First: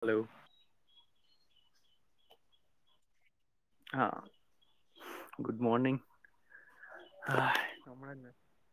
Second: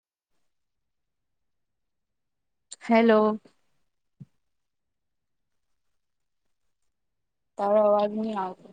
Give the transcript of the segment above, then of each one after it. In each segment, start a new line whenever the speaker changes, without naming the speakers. Hello
hello
હા good morning
તારો અવાજ નહી આવતો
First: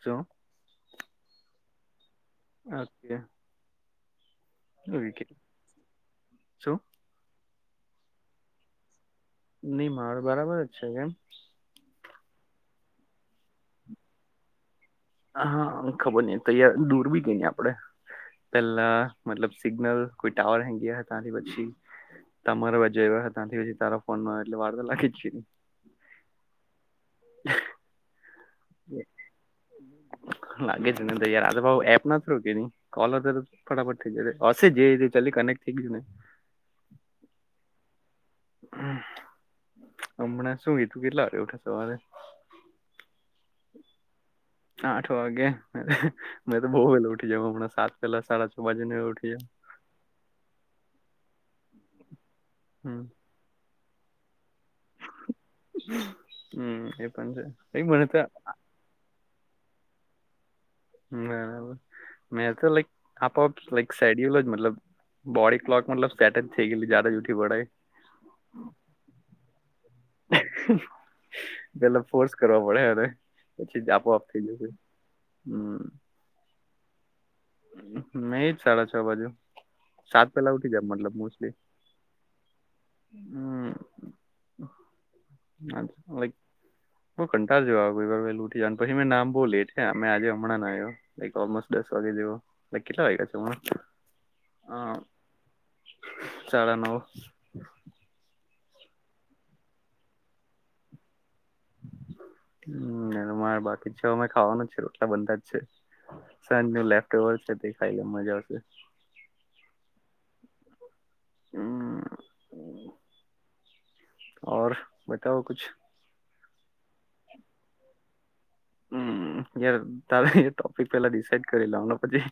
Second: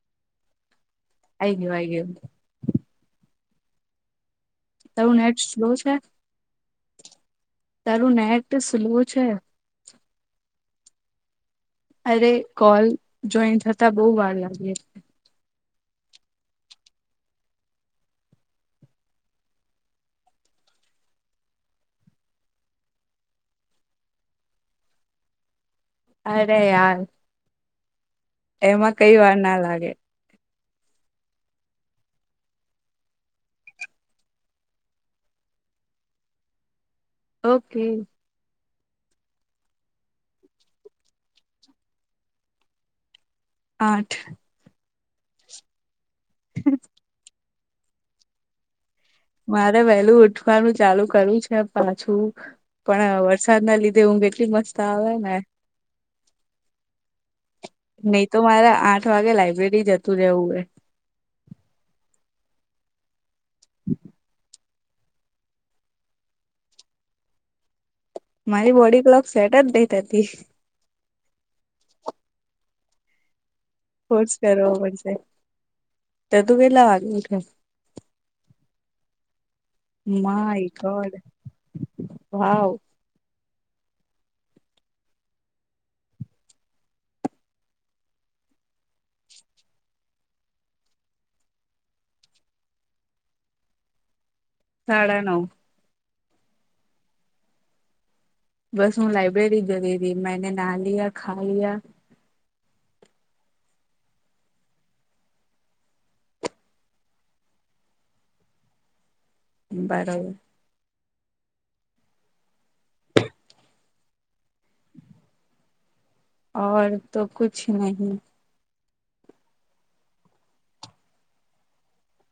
ચો
આઈ ગય વા ગે
અચછ્યા
તારું નેટ સ્લો છે
ઓ સો
તારું નેટ સુલવું છે
નહી મારો બરાબર જ છે કેમ
અરે કોલ જોઈન થતા બહ વાર લાગી
હા ખબર નઈ તયાર દૂર બી ગઈ ન આપડે પેલા મતલબ સિગ્નલ કોઈ ટાવર હેગ હતા તની પછી તમારા બ આવ ત્યાંથી પછી તારા ફોન માં એટલે વાર તો લાગી જને
અરે આાર એમાં કઈ વાર ના લાગે
લાગે છે ને તો યાર આ ભ એપ ના થ્રુ કે નહી કોલર તો ફટાફટ થઈ જ હ જે ચ કનેક્ટ થઈ ગું ને
ઓકે
હ હમણાં શું કીધું કેટલા રે ઉઠે સવારે [inaudible]
આઠ
આઠ વાગે મે તો બહુ વેલા ઉઠી જ હમણાં સાત પેલા સાડા છ વાે ઉઠી જ
મારે વહેલું ઉઠવાનું ચાલુ કરું છે પાછું
હમ
પણ સાના લીધે ઊંઘ એટલી મસ્ત આવે ને
હમ એ પણ છે એ મને
નહી તો મારે આઠ વાગે લાઈબ્રેરી જતું રહેવું હે
બરાબર મેં તો લાઈક આપઆપ લાઈક સેડ્યયુલ જ મતલબ બોડી ક્લોક મતલબ સેટ થઈ ગય જદા જ ઉઠી પડાય
મારી બોડી ક્લોગ સેટ જ દઈ ત હતી
પેલા ફોર્સ કરવા પડે હ
કોર્સ કરવો પડશે તો તું કેટલા વાગે ઉઠે
નહી જ સાડા છ બાજુ સાત પેલા ઉઠી જમ મતલબ મોસ્ટલી
હ
હમ લઈક બ કંટાળ જોવા આવઈ વારે લ ઉંટી જ ને પછીં નામ બહુ લે છે અમે આજે હમણાં આવ્યો લ ઓલમોસ્ટ દસ વાગે જેવો લક કેટલા વાગ્યા છે હ
સાડા નવ
સાડા નવ
બસ હું લાઇબ્રેરી ગય રહી મેને નાહા લિયા ખા લયા
હમ મારે બાકી છે અમે ખાવાનું છે રોટલા બના જ છે સાંજ નું લેપબલ છે દેખાય મજા આવશે
બરાબર
હમ બતાવ કછ
તો કછ નહીં
હમ યાર તારેા એ ટોપિક પેલા ડિસાઈડ કરી લાવને પછી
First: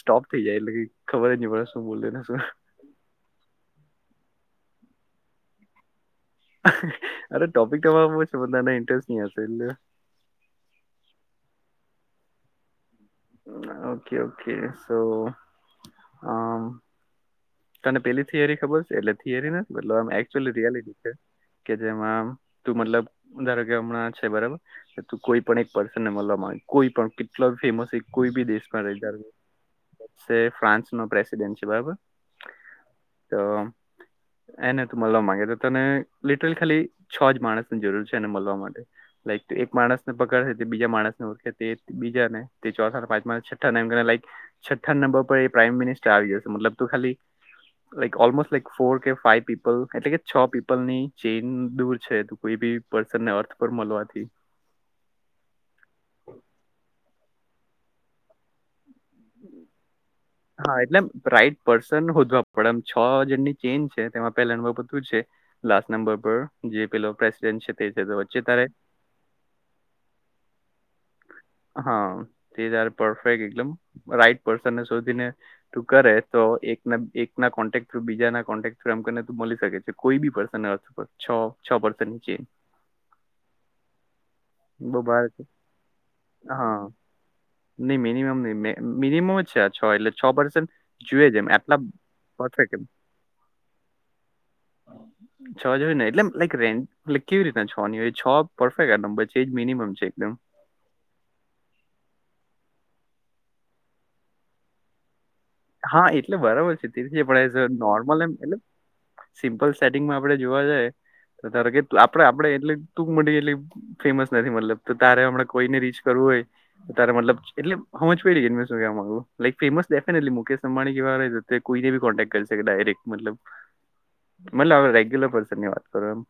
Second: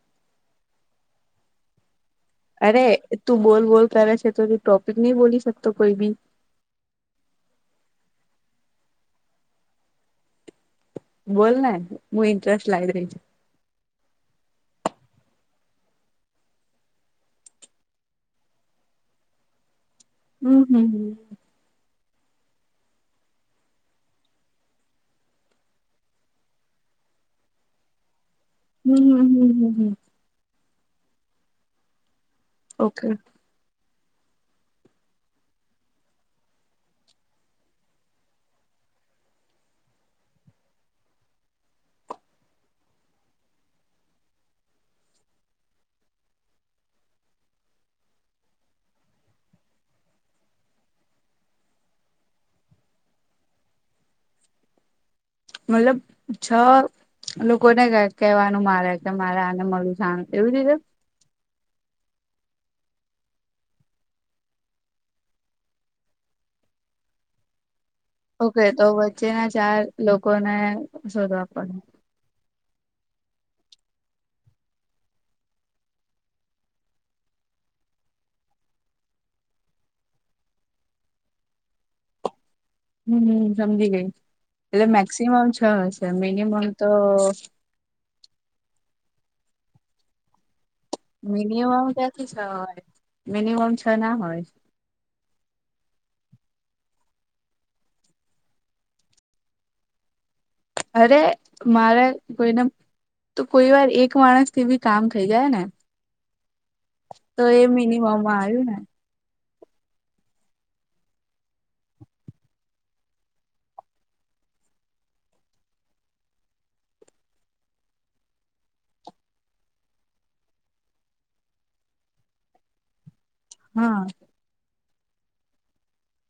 સ્ટોપ થઈ જાય એટલે ખબર જ ન પડે શું બોલ ને શું
અરે તું બોલ બોલ કર છે તો ત ટોપિક નહી બોલી શકતો કોઈ બી
અરે ટોપિક તમારે બહ છે બધાને ઇન્ટરેસ્ટ હશે એટલે
બોલના હું ઇન્ટરેસ્ટ લાગ ર
ઓકે ઓકે સો તને પેલી થિયરી ખબર છે એટલે થિયરીને આચલી
હમ હમ
રિયાલિટી છે કે જેમાં તું મતલબ ધારો કે હમણાં છે બરોબર ત કોઈ પણ એક પર્સનને મળવા માં કોઈ પણ કેટલા ફેમસ એક કોઈ બી દેશ
હમ હમ હમ હમ હમ
ફ્રાન્સ નો પ્રેસિડેન્ટ છે બાબ
ઓકે
તો એને તું મળવા માંગે તો તને લિટરલી ખાલી છ જ માણસની જરૂર છે એને મળવા માટે લ એક માણસ ને પકડે તે બીજા માણસ ને ઓખે તે બીજા ને તે ચો પાંચ મા છઠ્ઠા ને એક છઠ્ઠા નંબર પર એ પ્રાઈમ મિનિસ્ટર આવી ગયોશે છે મતલબ તો ખાલી લાઈક ઓલમોસ્ટ લાઈક ફોર કે ફાઈવ પીપલ એટલે કે છ પીપલ ની ચેઇન દૂર છે કોઈ બી પર્સન ને અર્થ પર મળવાથી
મતલબ છ લોકોને કેવાનું મારે કે મારે આને મારું [unintelligible]
હા એટલે રાઈટ પર્સન હોજવા પડે એમ છ જણની ચેઇન છે તેમાં પહેલા અનુવ બધું છે લાસ્ટ નંબર પર જે પેલો પ્રેસિડેન્ટ છે તે વચ્ચે
ઓકે
તારે
તો વચ્ચેના ચાર લોકોને શોધવા પડે
હા તે તારે પરફેક્ટ એકદમ રાઈટ પર્સનને શોધીને તું કરે તો એક એક ના કોન્ટેક્ટ થ્રુ બીજાના કોન્ટેક થુ એમને તું મળી શકે છે કોઈ બી પર્સન છ છ પર્સની ચેન.
હમ સમજી ગઈ એટલે
બહુ બહાર છે.
મેક્સિમમ છ હશે મિનિમમ તો
નહી મિનિમમ નહી મિનિમમ જ છે આ છ એટલે છ પરસેન્
મિનિમમ ક્યાંથી છ હોય મિનિમમ છ ના હોય.
છ જ હોય ને એટલે એમ લાઈક રેન્ એટલે કેવી રીતના છોની છ પરફેક્ટ આમ એ જ મિનિમમ છે એકદમ.
અરે મારે કોઈને તો કોઈ વાર એક માણસ થી બી કામ થઈ જાય ને.
હા એટલે બરાબર છે તે
તો
પણ એ
મિનિમમમાં
નોર્મલ એમ એટ
આવ્યું ને
સિમ્પલ સેટિંગમાં આપડે જોવા જાય ધાર કે આપડે આપડે એટલે ટુંક મળી ગેલી ફેમસ નથી મતલબ તો તારે હમણા કોઈને રીચ કરવું હોય તારે મતલબ એટલે હમજ પૈડી હું શું કેવા માંગુ છું. [unintelligible] કોઈને કોન્ટેક્ટ કરીકે ડાયરેક્ટ મતલબ
હા.
મતલ રેગ્યુલર પર્સનની વાત કરો એમ.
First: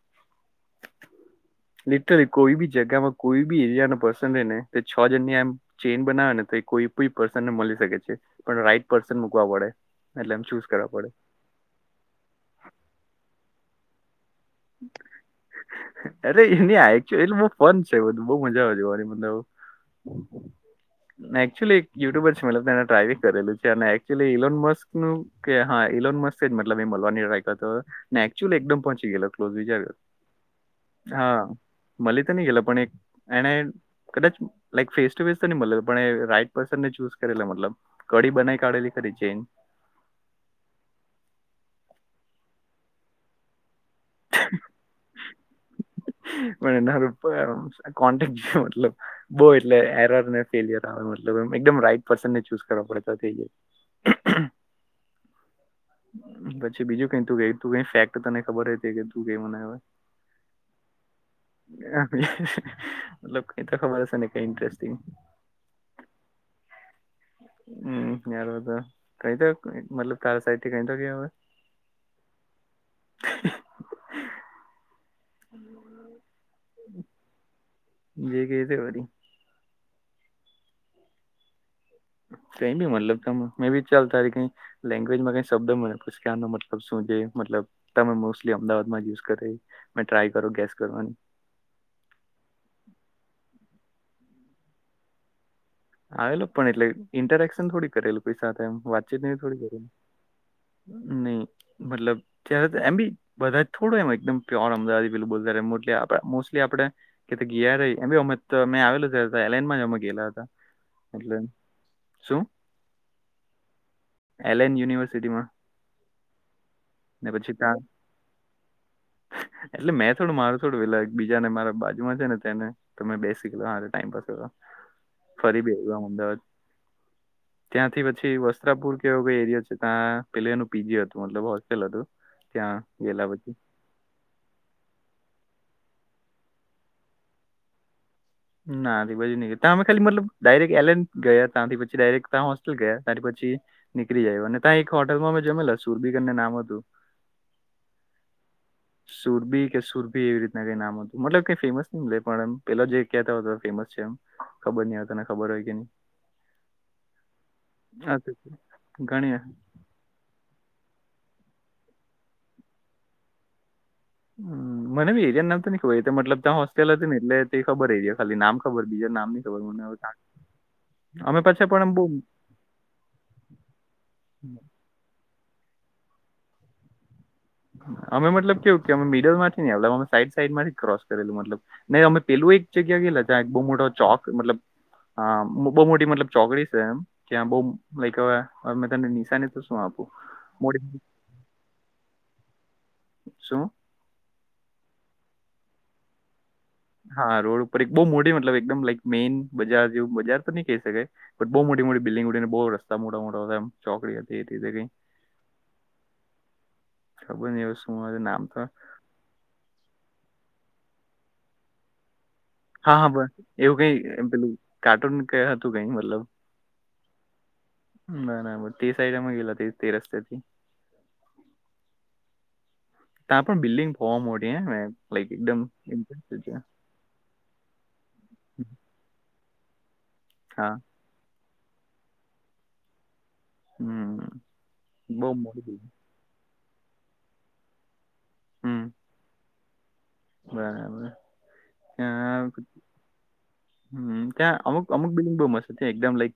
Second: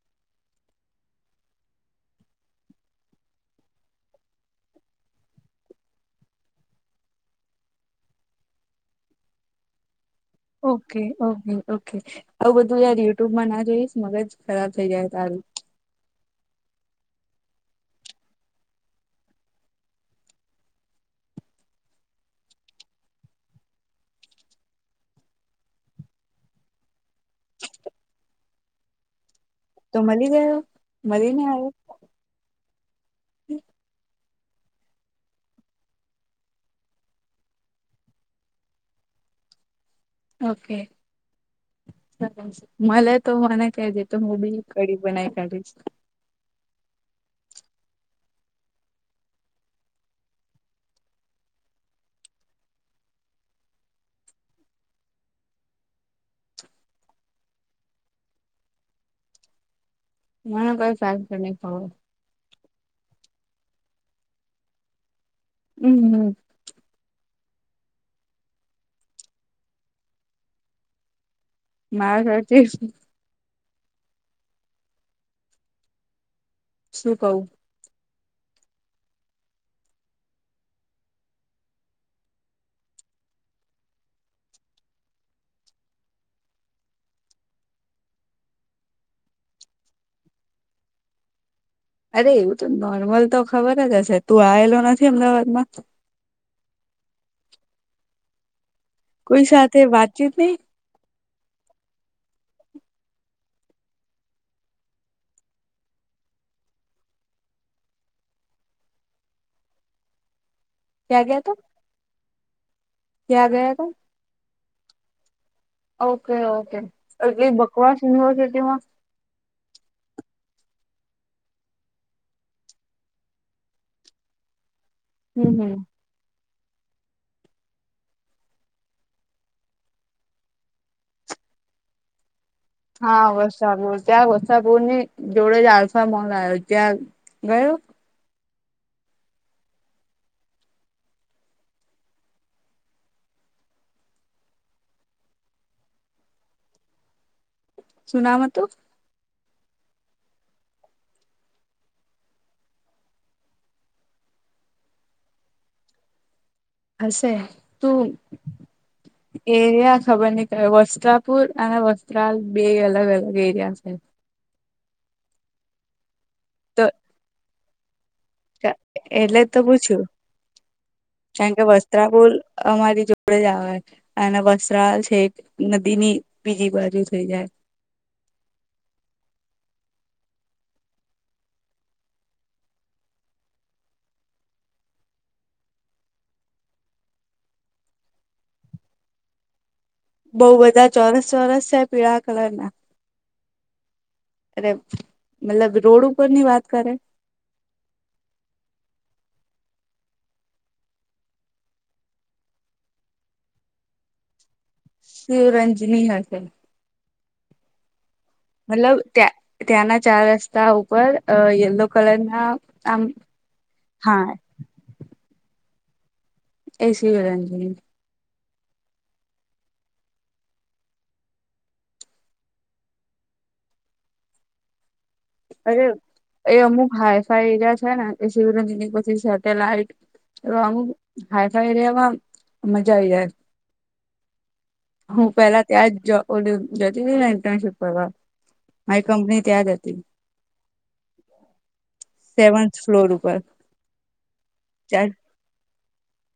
લિટરલી કોઈ બી જગામાં કોઈ બી એરિયા ન પસંદેને છ જન ની એમ ચેન બનાવે ને તો કોઈ પણ પર્સન ને મળી શકે છે પણ રાઈટ પર્સન મૂકવા પડે. એટલે એમ ચૂઝ કરવા
ઓકે
પડે
ઓકે. ઓકે. આવું બધું યાર યુટ્યુબમાં ના જોઈશ મગજ ખરાબ થઇ જાય તારું.
અરે એલી આચ્યું એટલે બહુ ફન છે બધું બહુ મજા આવે જોવાની મતલબ. એક્ચ્યુલી એક યુટ્યુબર છે મતલબ તેને ડ્રાઇવિંગ કરેલું છે અને એકચુઅલી ઇલોન મસ્કનું કે હા ઇલોન મસ્ત જ મતલબ એ મલવાની ટ્રાય કરતો ને એક્ચ્યુલી એકદમ પહોચી ગેલો ક્લોજી
તો મલી ગયો, મલી ને આયો.
મલી તો ની ગેલો પણ એક એણે કદાચ લાઈક ફેસ ટુ ફેસ તો ની મલે પણ એ રાઈટ પર્સનને ચૂસ કરેલો મતલબ. કડી બનાઈ કાઢેલી ખરી ચેન
ઓકે મલે તો મને કેજે. તો હું બી કડી બનાઈ કાઢીશ.
મને ના [inaudible] કોન્ટેક્ટ જો મતલબ. બહુ એટલે એરરને ફેલિયર આવે મતલબ એમ એકદમ રાઈટ પર્સનને ચુસ કરવા પડે તો થઈ જાય. પછી બીજું કઈ તું એ તું એ ફેક્ટ તને ખબર હોઈ કે કે તું એ બનાયવા.
મને કોઈ ફેકટ તો નહીં ખબર.
મતલબ કઈ તો ખબર હશે ને કઈ ઇન્ટરેસ્ટિંગ.
હમ હમ.
હમ હારું તો કઈ દઉં મતલબ તારા સાઈડ તે કઈ તો કે હવે.
માર [inaudible]
[inaudible] હમ
શું કઉં?
જે કઈ દે વરી. ફ્રેન્ડ ભી મતલબ તમે મેં વિચાર તારી કંઈ લેંગ્વેજમાં કઈ શબ્દ મને પૂસ કે આનો મતલબ શું છે મતલબ તમે મોસ્ટલી અમદાવાદમાં યુઝ કરી ને ટ્રાય કરો ગેસ કરવાની.
અરે એવું તો નોર્મલ તો ખબર જ હશે તું આયલો નથી અમદાવાદમાં?
આવેલો પણ એટલે ઇન્ટએક્શન થોડી કરેલું કોઈ સાથે એમ વાતચીત ને એ
કોઈ
થોડી
સાથે
કરી.
વાતચીત નહી
ની મતલબ ત્યારે તો એમ બી બધા થોડું એમ એકદમ પ્યોર અમદાવાદી પેલું બોલતા રે મોટલી આપે મોસ્ટલી આપડે. કે તે ગિયા રે એમ બી અમે તો અમે આવેલું એ એલ એનમાં જ અને ગેયલા હતા.
ક્યાં
એટલે શું?
ત્યાં ગયાતા?
એલેન યુનિવર્સિટીમાં.
ઓકે ઓકે
ને
એટલે
પછી ત્યાં
બકવાસ યુનિવર્સિટી માં
એટલે મેં થોડું મારું થોડું પેલા એક બીજા ને મારા બાજુમાં છે ને તેને તમે બેસ શીખલો હ ટાઈમ પા કર
હમ
ફરી
હમ
બી અમદાવાદ ત્યાંથી પછી વસ્ત્રાપુર કે એવો કઈ એરિયા છે તા પેલે એનું પીજી હતું મતલબ હોસ્ટેલ હતું. ત્યાં
હા
ગયેલા પછી
વસાપુર ત્યાં વસાપુરની જોડે જ આલ્ફા મોલ આયો, ત્યાં ગયો?
ના આજી બાજુ નહીં તા અમે ખાલી મતલબ ડાયરેક્ટ એલેન ગયા તાથી પછી ડાયરેક્ટ તા હોસ્ટેલ ગયા ત્યાંથી પછી નીકરી જાય અને તા એક હોટલમાં અમે જમેલા સુરબી કરીને નામ હતું.
શું નામ હતું?
સુરબી કે સુરભી એવી રીતના કઈ નામ હતું મતલબ કઈ ફેમસ ની મલે પણ એમ પેલો જે કેતો હતો ફેમસ છે એમ ખબર નહીં હવે તને ખબર હોય કે ની.
હશે તું
ઘણી
એરિયા ખબરની એ વસ્ત્રાપુર અને વસ્ત્રાલ બે અલગ અલગ એરિયા છે.
હમ મને બી એરિયાનું નામ તો ની ખબર એ તો મતલબ ત્યાં
તો
હોસ્ટેલ હતી ને એટલે તે ખબર એરિયા ખાલી નામ ખબર બીજા નામ
એટલે
ની
તો
ખબર મને હવે
પૂછ્યું
[inaudible] અમે
કારણ કે
પાછા પણ આમ બહુ
વસ્ત્રાપુલ અમારી જો આપ જવા અનેના વસ્ત્રાલ છે નદી ની બીજી બાજુ થઈ જાય
અમે મતલબ કેવું કે અમે મિડલ માંથી નેડ અમે સાઈડ સાઈડ માંથી ક્રોસ કરેલું મતલબ નહી અમે પેલું એક જગ્યા ગયલા ત્યાં એક બહુ મોટો ચોક મતલબ હા બહુ મોટી મતલબ ચોકડી છે એમ ક્યાં બહુ લવે તને નિશાનીને તો શું આપ
બઉ બધા ચોરસ ચોરસ છે પીળા કલર ના
શું
અરે મતલબ રોડ ઉપર ની વાત કરે
હા રોડ ઉપર એક બહુ મોટી મતલબ એકદમ લક મેઈન બજાર જેવું બજાર પર નહી કહી શકાય બઉ મોટી મોટી બિલ્ડિંગ ઉડી બહુ રસ્તા મોટા મોટા હતામ ચોકડી હતી એીઈ
શિવરંજની હશે
ખબર ન શું નામ તો
મતલબ ત્યાં ત્યાંના ચાર રસ્તા ઉપર યલો કલર ના
હા
આમ
હા બસ એવું કઈ
હા
પેલું કાર્ટૂન ક હતું કઈ મતલબ
એસી ગ
ના ના બ તે સાઈડમાં ગેલા તે રસ્તતાથી ત્યાં પણ બિલ્ડિંગ બહવા મોટી હ
અરે એ અમુક હાઈ ફાઈ એરિયા છે ને એ શિવરજની પછી સેટેલાઈટ તો
હા
અમુક હાાઈફાઈ રહેેવામાં મજા આવી જાય
હમ બહુ
હું પેલા
મોટી
ત્યાં
બિલ્ડિંગ
જ જતી હતી ને ઇન્ટનશીપ કરવા
હમ
મારી કંપની ત્યા જ હતી
બરાબર હ
સેવન્થ ફ્લોર ઉપર
હમ્યા અમુક
ચાર
અમુક બિલ્લિંગ બહુ મત એકમ લાઈક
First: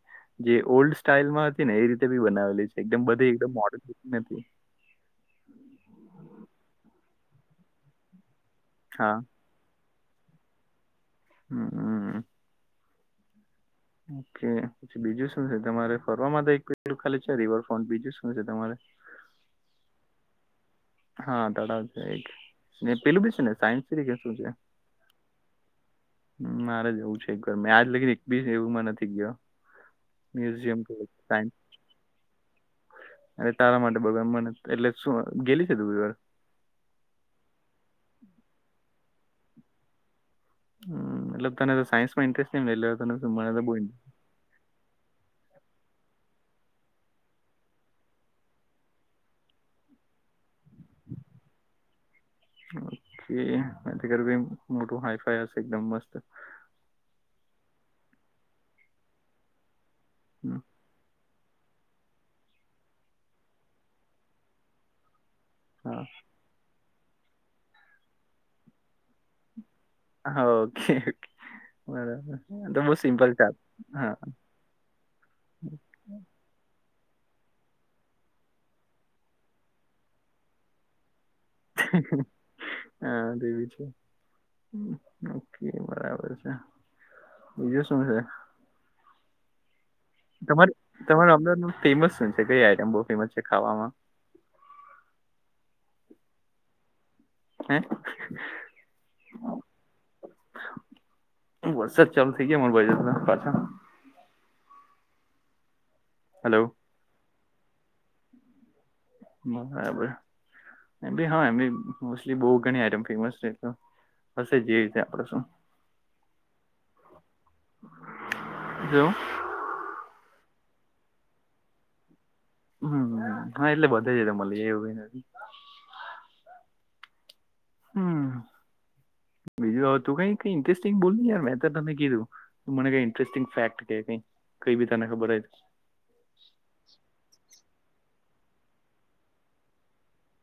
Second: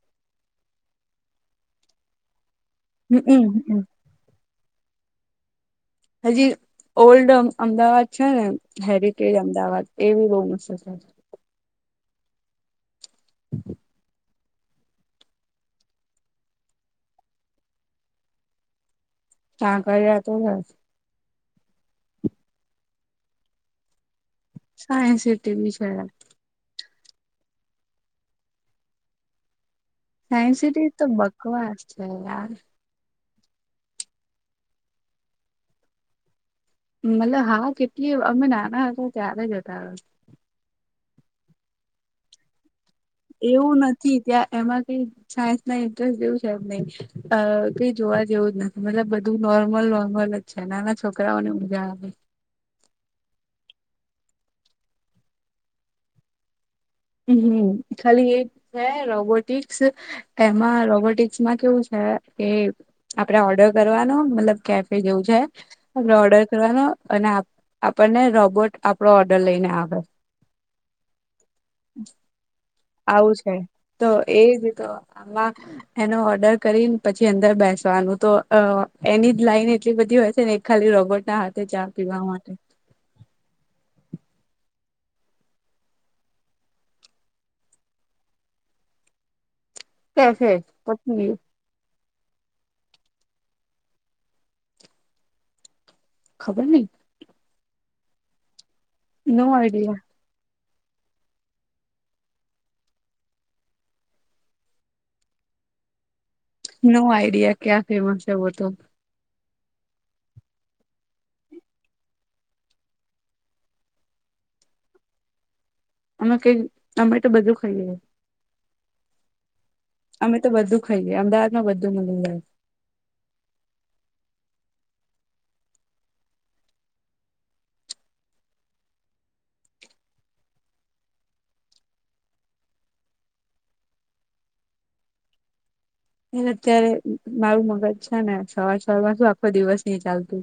જે ઓલ્ડ સ્ટાઈલમાં હતી ને એ રીતે બી બનાવેલી છે એકમ બધી એક મોડ
હમમ
નથી
હજી ઓલ્ડ અમદાવાદ છે ને
હા
હેરિટેજ અમદાવાદ એ બી બહુમ
હમમ
હમ
ઓકે પછી બીજું શું છે તમારે ફર માટે તો એક પેલું ખાલી છે રિવરફ્રન્ટ બીજું શું છે તમારે
કા કર્યા તો હસ
હા તળાવ છે એક પેલું બી છે ને સાયન્સ તરીકે શું છે
સાયન્સિટીવી છે
મારે જવું છે ઘર મેં આજ લગીને એક બીસ એવું માં નથી ગયો
સાયન્સ
મ્યુઝિયમ
સિટી
કે
તો બકવાસ છે યાર
અ તારા માટે બગા મને એટલે શું ગેલી છે દ વાર
મતલબ હા કેટલી અમે નાના હતા ત્યારે જ હતા
હ મતલબ તને તો સાયન્સ ઇન્ટરેસ્ટ નલો
એવું નથી ત્યાં એમાં કઈ સાયન્સમાં ઇન્ટરેસ્ટ જેવું છે નહી અ ક જોવા જેવું જ નથી મતલબ બધું નોર્મલ નોર્મલ નાના છોકરાઓ ને ઉઊજા આવે
ઓકે કર મોટું હાઈફાઈ એકદમ મસ્ત
હ હમ ખાલી એ છે રોબોટિક્સ
હમ,
એમાં રોબોટિક્ માં કેવું છે કે આપડે ઓર્ડર કરવાનો મતલબ કેફે જેવું છે આપ
હા
ઓર્ડર કરવાનો અને આપણને રોબોટ આપડો ઓર્ડર લઈને આવે
હા ઓકે ઓકે બરાબર બ
આવું છે તો એજી તો આમાં એનો ઓર્ડર કરીને પછી અંદર બેસવાનું તો એની જ લાઈન એટલી બધી હોય છે ને ખાલી રોબોટ ના હાથે ચા પીવા માટે
હા તેવીી છે બરાબર છે વિ શ છે
કેફે
તમારે
પતી
તમારા
ગયું
અમદાદ ન ફેમસ છે કઈ આઈટમ બહ ફેમસ છે ખાવામાં
ખબર નહી
હે
નો આઈડિયા
વરસાદ ચાલુ થઇ ગયા માર ભાઈ પાછા હલો
નો આઈડિયા ક્યાં ફેમસ છે વ તો
બરાબર એમ હા એમ મોલી બહ ગણમ ફેમસ બ જેવી રી છે આપડે શું
અમે કઈક અમે તો બધું ખાઈએએ
હ
અમે તો બધું ખાઈએ અમદાવાદ માં બધું મીએ
હમ હા એટલે બધે છે મળી એવું ક નથી હમ બીજું તું કઈ ઇન્ટરેસ્ટિંગ બોલ યાર મેં તમે કીધું મને કઈ ઇન્ટરેસ્ટિંગ ફેક્ટ કે કઈ કઈ બી તને ખબર હો
એ અત્યારે મારું મગજ છે ને સવાર સ માં શું આખો દિવસ ન ચાલતું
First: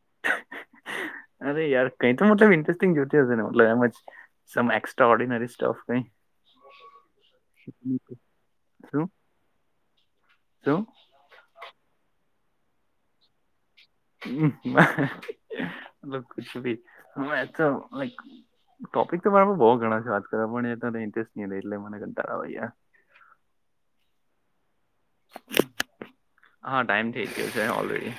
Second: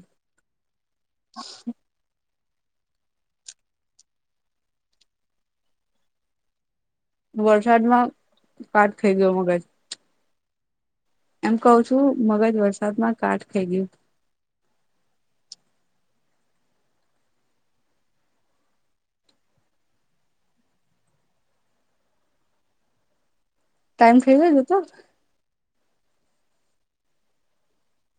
અરે યાર કઈ તો મતલબ ઇન્ટરેસ્ટિંગ જોતી હશે ને મતલબ એમ જ સમ એક્સ્ટ્રા ઓર્ડિનરી સ્ટફ કઈ
વરસાદમાં કાટ
શું
થઇ ગયો મગજ
શું
એમ કહ છું મગજ વરસાદમાં કાઠ થઈ ગયું
હ બ કછ ભી હ તો લક ટોપિક તો મારામાં બહુ ઘણા છે વાત કર પણ એ ઇન્ટરેસ્ટ નહી રહે એટલે મને ઘંટારાવા
ટાઈમ થઈ જજ તો
હા ટાઈમ થઇ ગયો છે ઓલરેડી